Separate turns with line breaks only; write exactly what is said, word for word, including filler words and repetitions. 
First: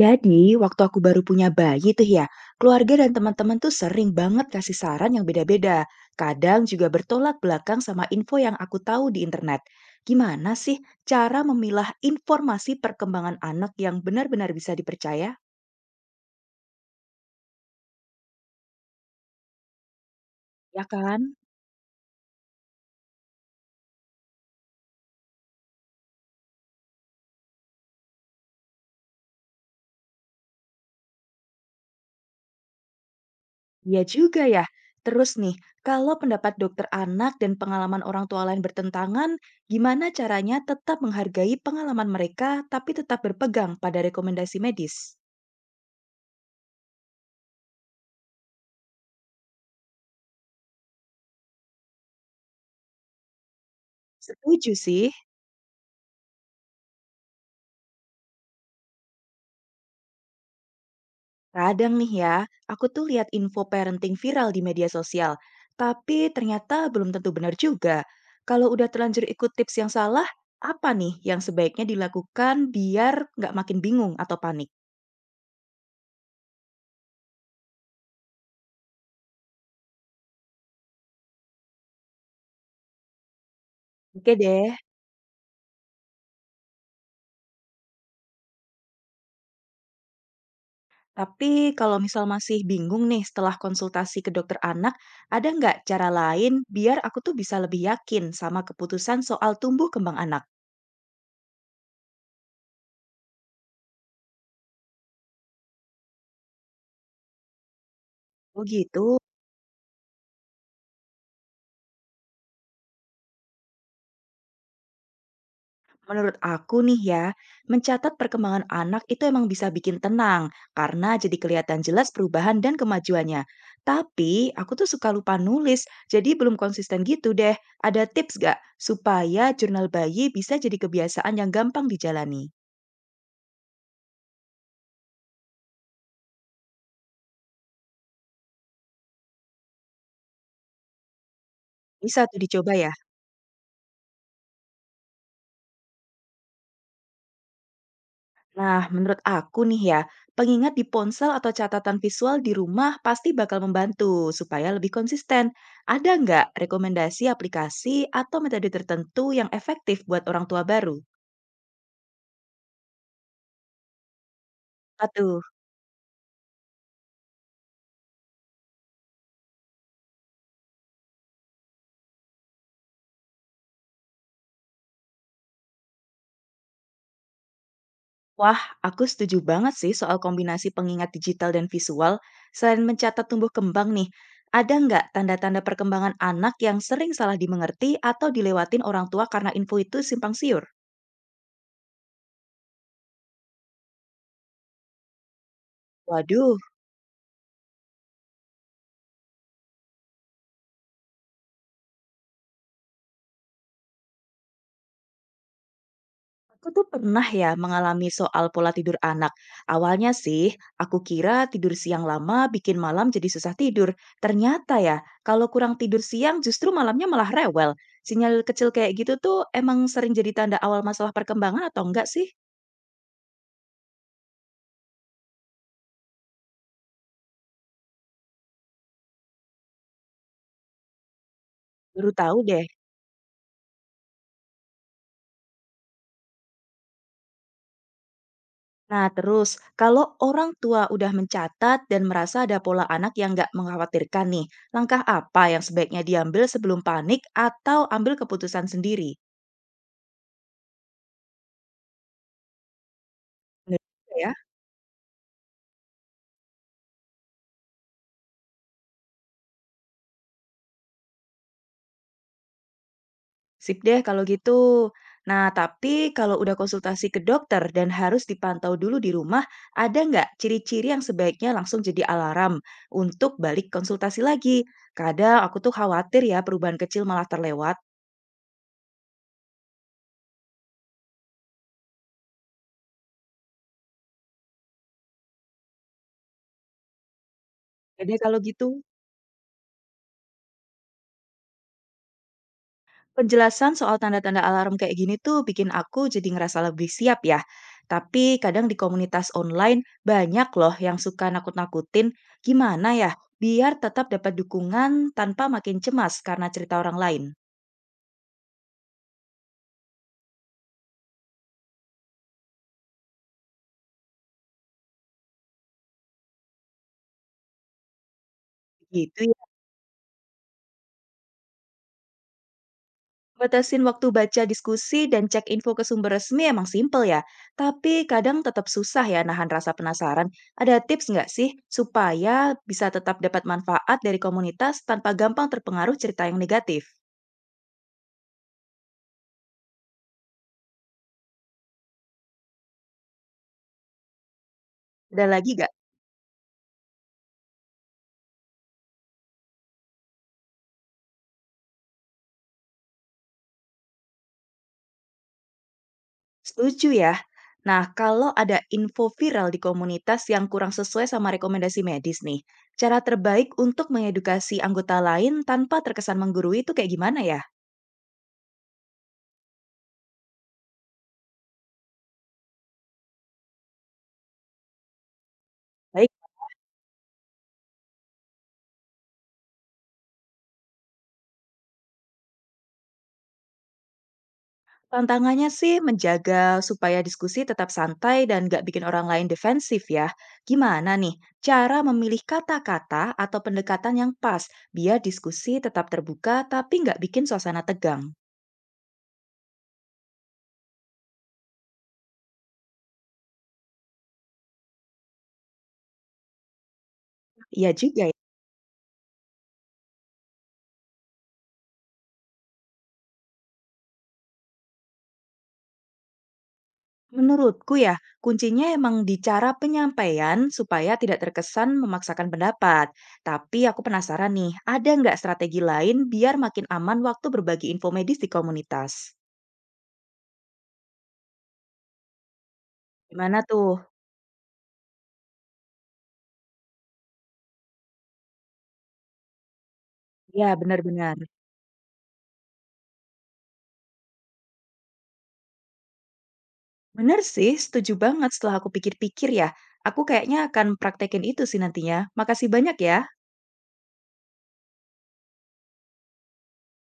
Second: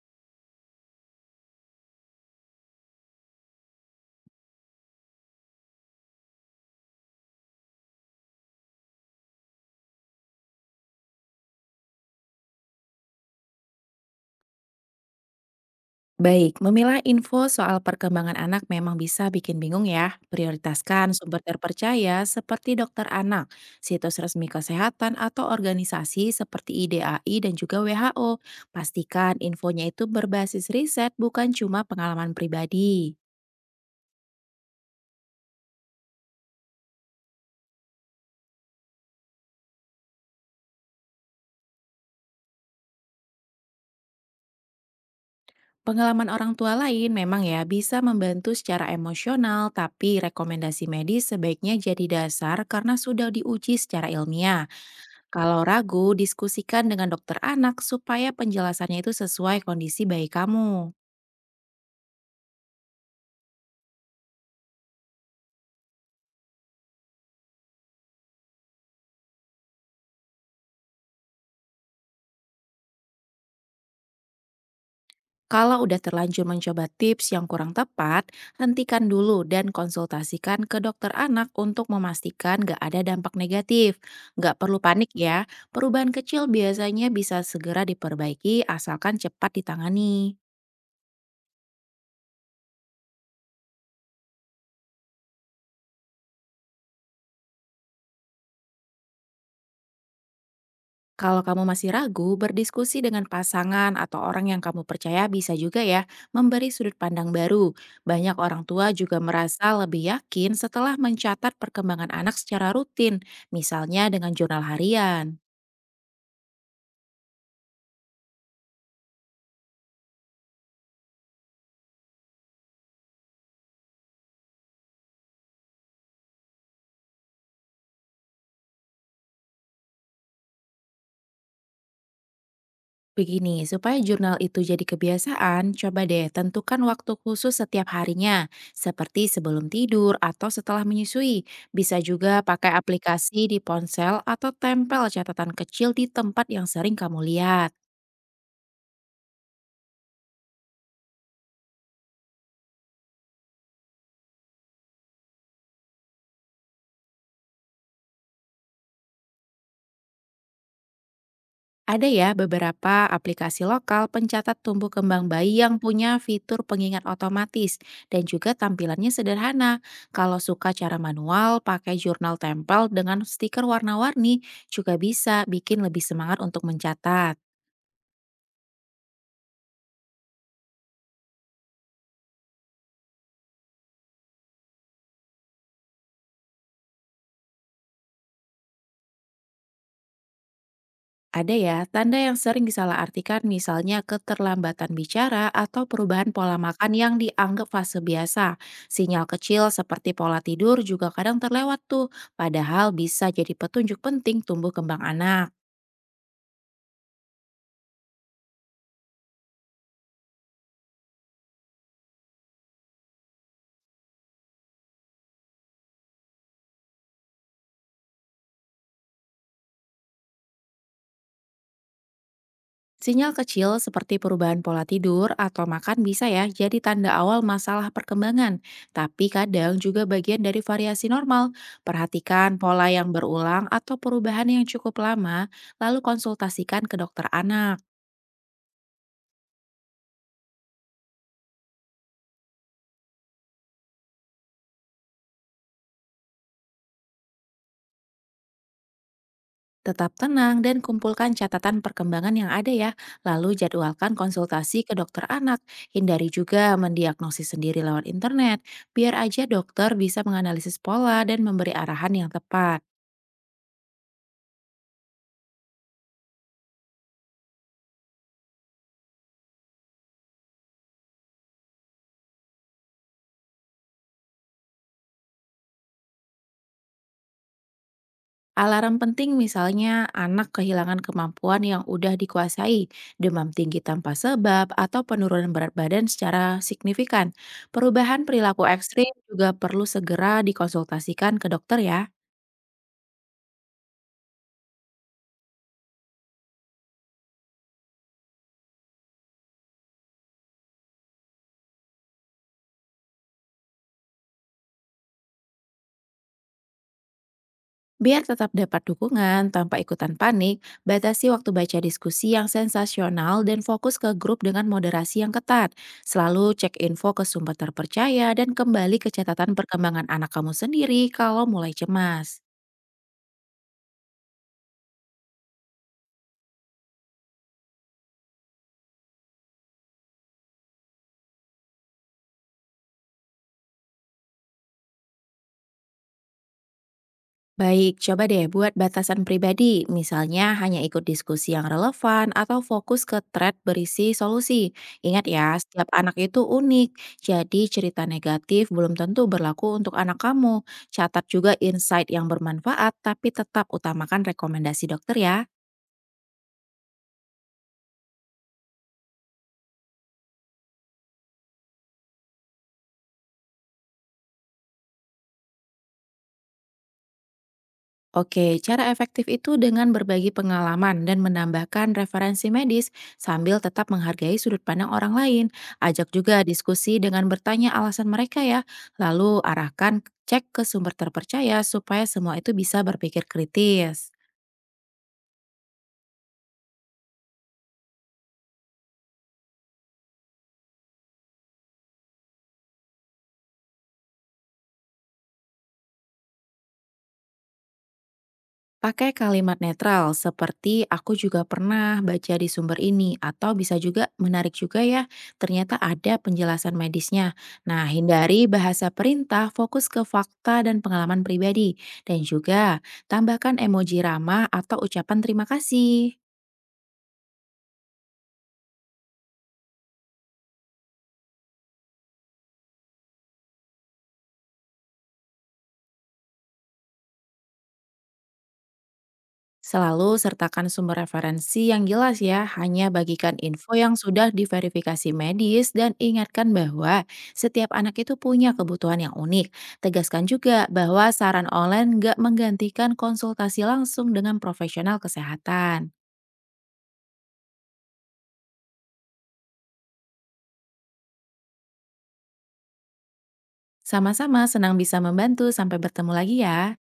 Jadi, waktu aku baru punya bayi tuh ya, keluarga dan teman-teman tuh sering banget kasih saran yang beda-beda. Kadang juga bertolak belakang sama info yang aku tahu di internet. Gimana sih cara memilah informasi perkembangan anak yang benar-benar bisa dipercaya?
Baik, memilah info soal perkembangan anak memang bisa bikin bingung ya.
Ya
Prioritaskan
kan?
sumber terpercaya seperti dokter anak, situs resmi kesehatan, atau organisasi seperti I D A I dan juga W H O. Pastikan infonya itu berbasis riset bukan cuma pengalaman pribadi.
Ya juga ya. Terus nih, kalau pendapat dokter anak dan pengalaman orang tua lain bertentangan, gimana caranya tetap menghargai pengalaman mereka tapi tetap berpegang pada rekomendasi medis?
Pengalaman orang tua lain memang ya bisa membantu secara emosional, tapi rekomendasi medis sebaiknya jadi dasar karena sudah diuji secara ilmiah.
Setuju sih.
Kalau ragu, diskusikan dengan dokter anak supaya penjelasannya itu sesuai kondisi bayi kamu.
Kadang nih ya, aku tuh lihat info parenting viral di media sosial, tapi ternyata belum tentu benar juga. Kalau udah terlanjur ikut tips yang salah, apa nih yang sebaiknya dilakukan biar nggak makin bingung atau panik?
Kalau udah terlanjur mencoba tips yang kurang tepat, hentikan dulu dan konsultasikan ke dokter anak untuk memastikan gak ada dampak negatif.
Oke
Gak
deh,
perlu panik ya, perubahan kecil biasanya bisa segera diperbaiki asalkan cepat ditangani.
tapi kalau misal masih bingung nih setelah konsultasi ke dokter anak, ada nggak cara lain biar aku tuh bisa lebih yakin sama keputusan soal tumbuh kembang anak?
Kalau kamu masih ragu, berdiskusi dengan pasangan atau orang yang kamu percaya bisa juga ya memberi sudut pandang baru. Banyak
Oh
orang tua
gitu.
juga merasa lebih yakin setelah mencatat perkembangan anak secara rutin, misalnya dengan jurnal harian.
Menurut aku nih ya, mencatat perkembangan anak itu emang bisa bikin tenang karena jadi kelihatan jelas perubahan dan kemajuannya. Tapi aku tuh suka lupa nulis, jadi belum konsisten gitu deh. Ada tips gak supaya jurnal bayi bisa jadi kebiasaan yang gampang dijalani?
Begini, supaya jurnal itu jadi kebiasaan, coba deh tentukan waktu khusus setiap harinya, seperti sebelum tidur atau setelah menyusui. Bisa
Bisa
juga
tuh
pakai
dicoba ya.
aplikasi di ponsel atau tempel catatan kecil di tempat yang sering kamu lihat.
Nah, menurut aku nih ya, pengingat di ponsel atau catatan visual di rumah pasti bakal membantu supaya lebih konsisten. Ada nggak rekomendasi aplikasi atau metode tertentu yang efektif buat orang tua baru?
Ada ya beberapa aplikasi lokal pencatat tumbuh kembang
Aduh,
bayi yang punya fitur pengingat otomatis dan juga tampilannya sederhana. Kalau suka cara manual, pakai jurnal tempel dengan stiker warna-warni juga bisa bikin lebih semangat untuk mencatat.
wah, aku setuju banget sih soal kombinasi pengingat digital dan visual. Selain mencatat tumbuh kembang nih, ada nggak tanda-tanda perkembangan anak yang sering salah dimengerti atau dilewatin orang tua karena info itu simpang siur?
Ada ya, tanda yang sering disalahartikan misalnya keterlambatan bicara atau perubahan pola
Waduh,
makan yang dianggap fase biasa. Sinyal kecil seperti pola tidur juga kadang terlewat tuh, padahal bisa jadi petunjuk penting tumbuh kembang anak.
aku tuh pernah ya mengalami soal pola tidur anak. Awalnya sih, aku kira tidur siang lama bikin malam jadi susah tidur. Ternyata ya, kalau kurang tidur siang justru malamnya malah rewel. Sinyal kecil kayak gitu tuh emang sering jadi tanda awal masalah perkembangan atau enggak sih?
Sinyal kecil seperti perubahan pola tidur atau makan bisa ya jadi tanda awal masalah perkembangan, tapi kadang juga bagian dari variasi normal.
Baru tahu
Perhatikan
deh.
pola yang berulang atau perubahan yang cukup lama, lalu konsultasikan ke dokter anak.
Nah terus, kalau orang tua udah mencatat dan merasa ada pola anak yang nggak mengkhawatirkan nih, langkah apa yang sebaiknya diambil sebelum panik atau ambil keputusan sendiri?
Tetap tenang dan kumpulkan catatan perkembangan yang ada ya, lalu
Bener
jadwalkan
juga ya.
konsultasi ke dokter anak. Hindari juga mendiagnosis sendiri lewat internet, biar aja dokter bisa menganalisis pola dan memberi arahan yang tepat.
Sip deh kalau gitu. Nah, tapi kalau udah konsultasi ke dokter dan harus dipantau dulu di rumah, ada nggak ciri-ciri yang sebaiknya langsung jadi alarm untuk balik konsultasi lagi? Kadang aku tuh khawatir ya perubahan kecil malah terlewat.
Alarm penting misalnya anak kehilangan kemampuan yang udah dikuasai, demam tinggi tanpa sebab, atau penurunan berat badan secara signifikan.
Jadi
Perubahan
kalau
perilaku
gitu,
ekstrim juga perlu segera dikonsultasikan ke dokter ya.
penjelasan soal tanda-tanda alarm kayak gini tuh bikin aku jadi ngerasa lebih siap ya. Tapi kadang di komunitas online banyak loh yang suka nakut-nakutin. Gimana ya biar tetap dapat dukungan tanpa makin cemas karena cerita orang lain?
Biar tetap dapat dukungan tanpa ikutan panik, batasi waktu baca diskusi yang sensasional dan fokus ke grup dengan moderasi yang ketat. Selalu cek info ke sumber terpercaya dan kembali ke
Gitu ya.
catatan perkembangan anak kamu sendiri kalau mulai cemas.
Batasin waktu baca diskusi dan cek info ke sumber resmi emang simpel ya. Tapi kadang tetap susah ya nahan rasa penasaran. Ada tips nggak sih supaya bisa tetap dapat manfaat dari komunitas tanpa gampang terpengaruh cerita yang negatif?
Baik, coba deh buat batasan pribadi, misalnya hanya ikut diskusi yang relevan atau fokus ke thread berisi solusi.
Ada
Ingat ya,
lagi nggak?
setiap anak itu unik, jadi cerita negatif belum tentu berlaku untuk anak kamu. Catat juga insight yang bermanfaat, tapi tetap utamakan rekomendasi dokter ya.
Setuju ya. Nah, kalau ada info viral di komunitas yang kurang sesuai sama rekomendasi medis nih, cara terbaik untuk mengedukasi anggota lain tanpa terkesan menggurui itu kayak gimana ya?
Oke, cara efektif itu dengan berbagi pengalaman dan menambahkan referensi medis sambil tetap menghargai sudut pandang orang lain.
Baik.
Ajak juga diskusi dengan bertanya alasan mereka ya, lalu arahkan cek ke sumber terpercaya supaya semua itu bisa berpikir kritis.
Tantangannya sih menjaga supaya diskusi tetap santai dan nggak bikin orang lain defensif ya. Gimana nih cara memilih kata-kata atau pendekatan yang pas biar diskusi tetap terbuka tapi nggak bikin suasana tegang?
Pakai kalimat netral seperti aku juga pernah baca di sumber ini atau bisa juga menarik juga ya, ternyata ada penjelasan medisnya.
Iya
Nah,
juga ya.
hindari bahasa perintah, fokus ke fakta dan pengalaman pribadi dan juga tambahkan emoji ramah atau ucapan terima kasih.
Menurutku ya, kuncinya emang di cara penyampaian supaya tidak terkesan memaksakan pendapat. Tapi aku penasaran nih, ada nggak strategi lain biar makin aman waktu berbagi info medis di komunitas?
Selalu sertakan sumber referensi yang jelas ya, hanya bagikan
Gimana
info
tuh?
yang sudah diverifikasi medis dan ingatkan bahwa setiap anak itu punya kebutuhan yang unik. Tegaskan
Ya,
juga bahwa
benar-benar.
saran online nggak menggantikan konsultasi langsung dengan profesional kesehatan.
Bener sih, setuju banget setelah aku pikir-pikir ya. Aku kayaknya akan praktekin itu sih nantinya. Makasih banyak ya.
Sama-sama senang bisa membantu, sampai bertemu lagi ya.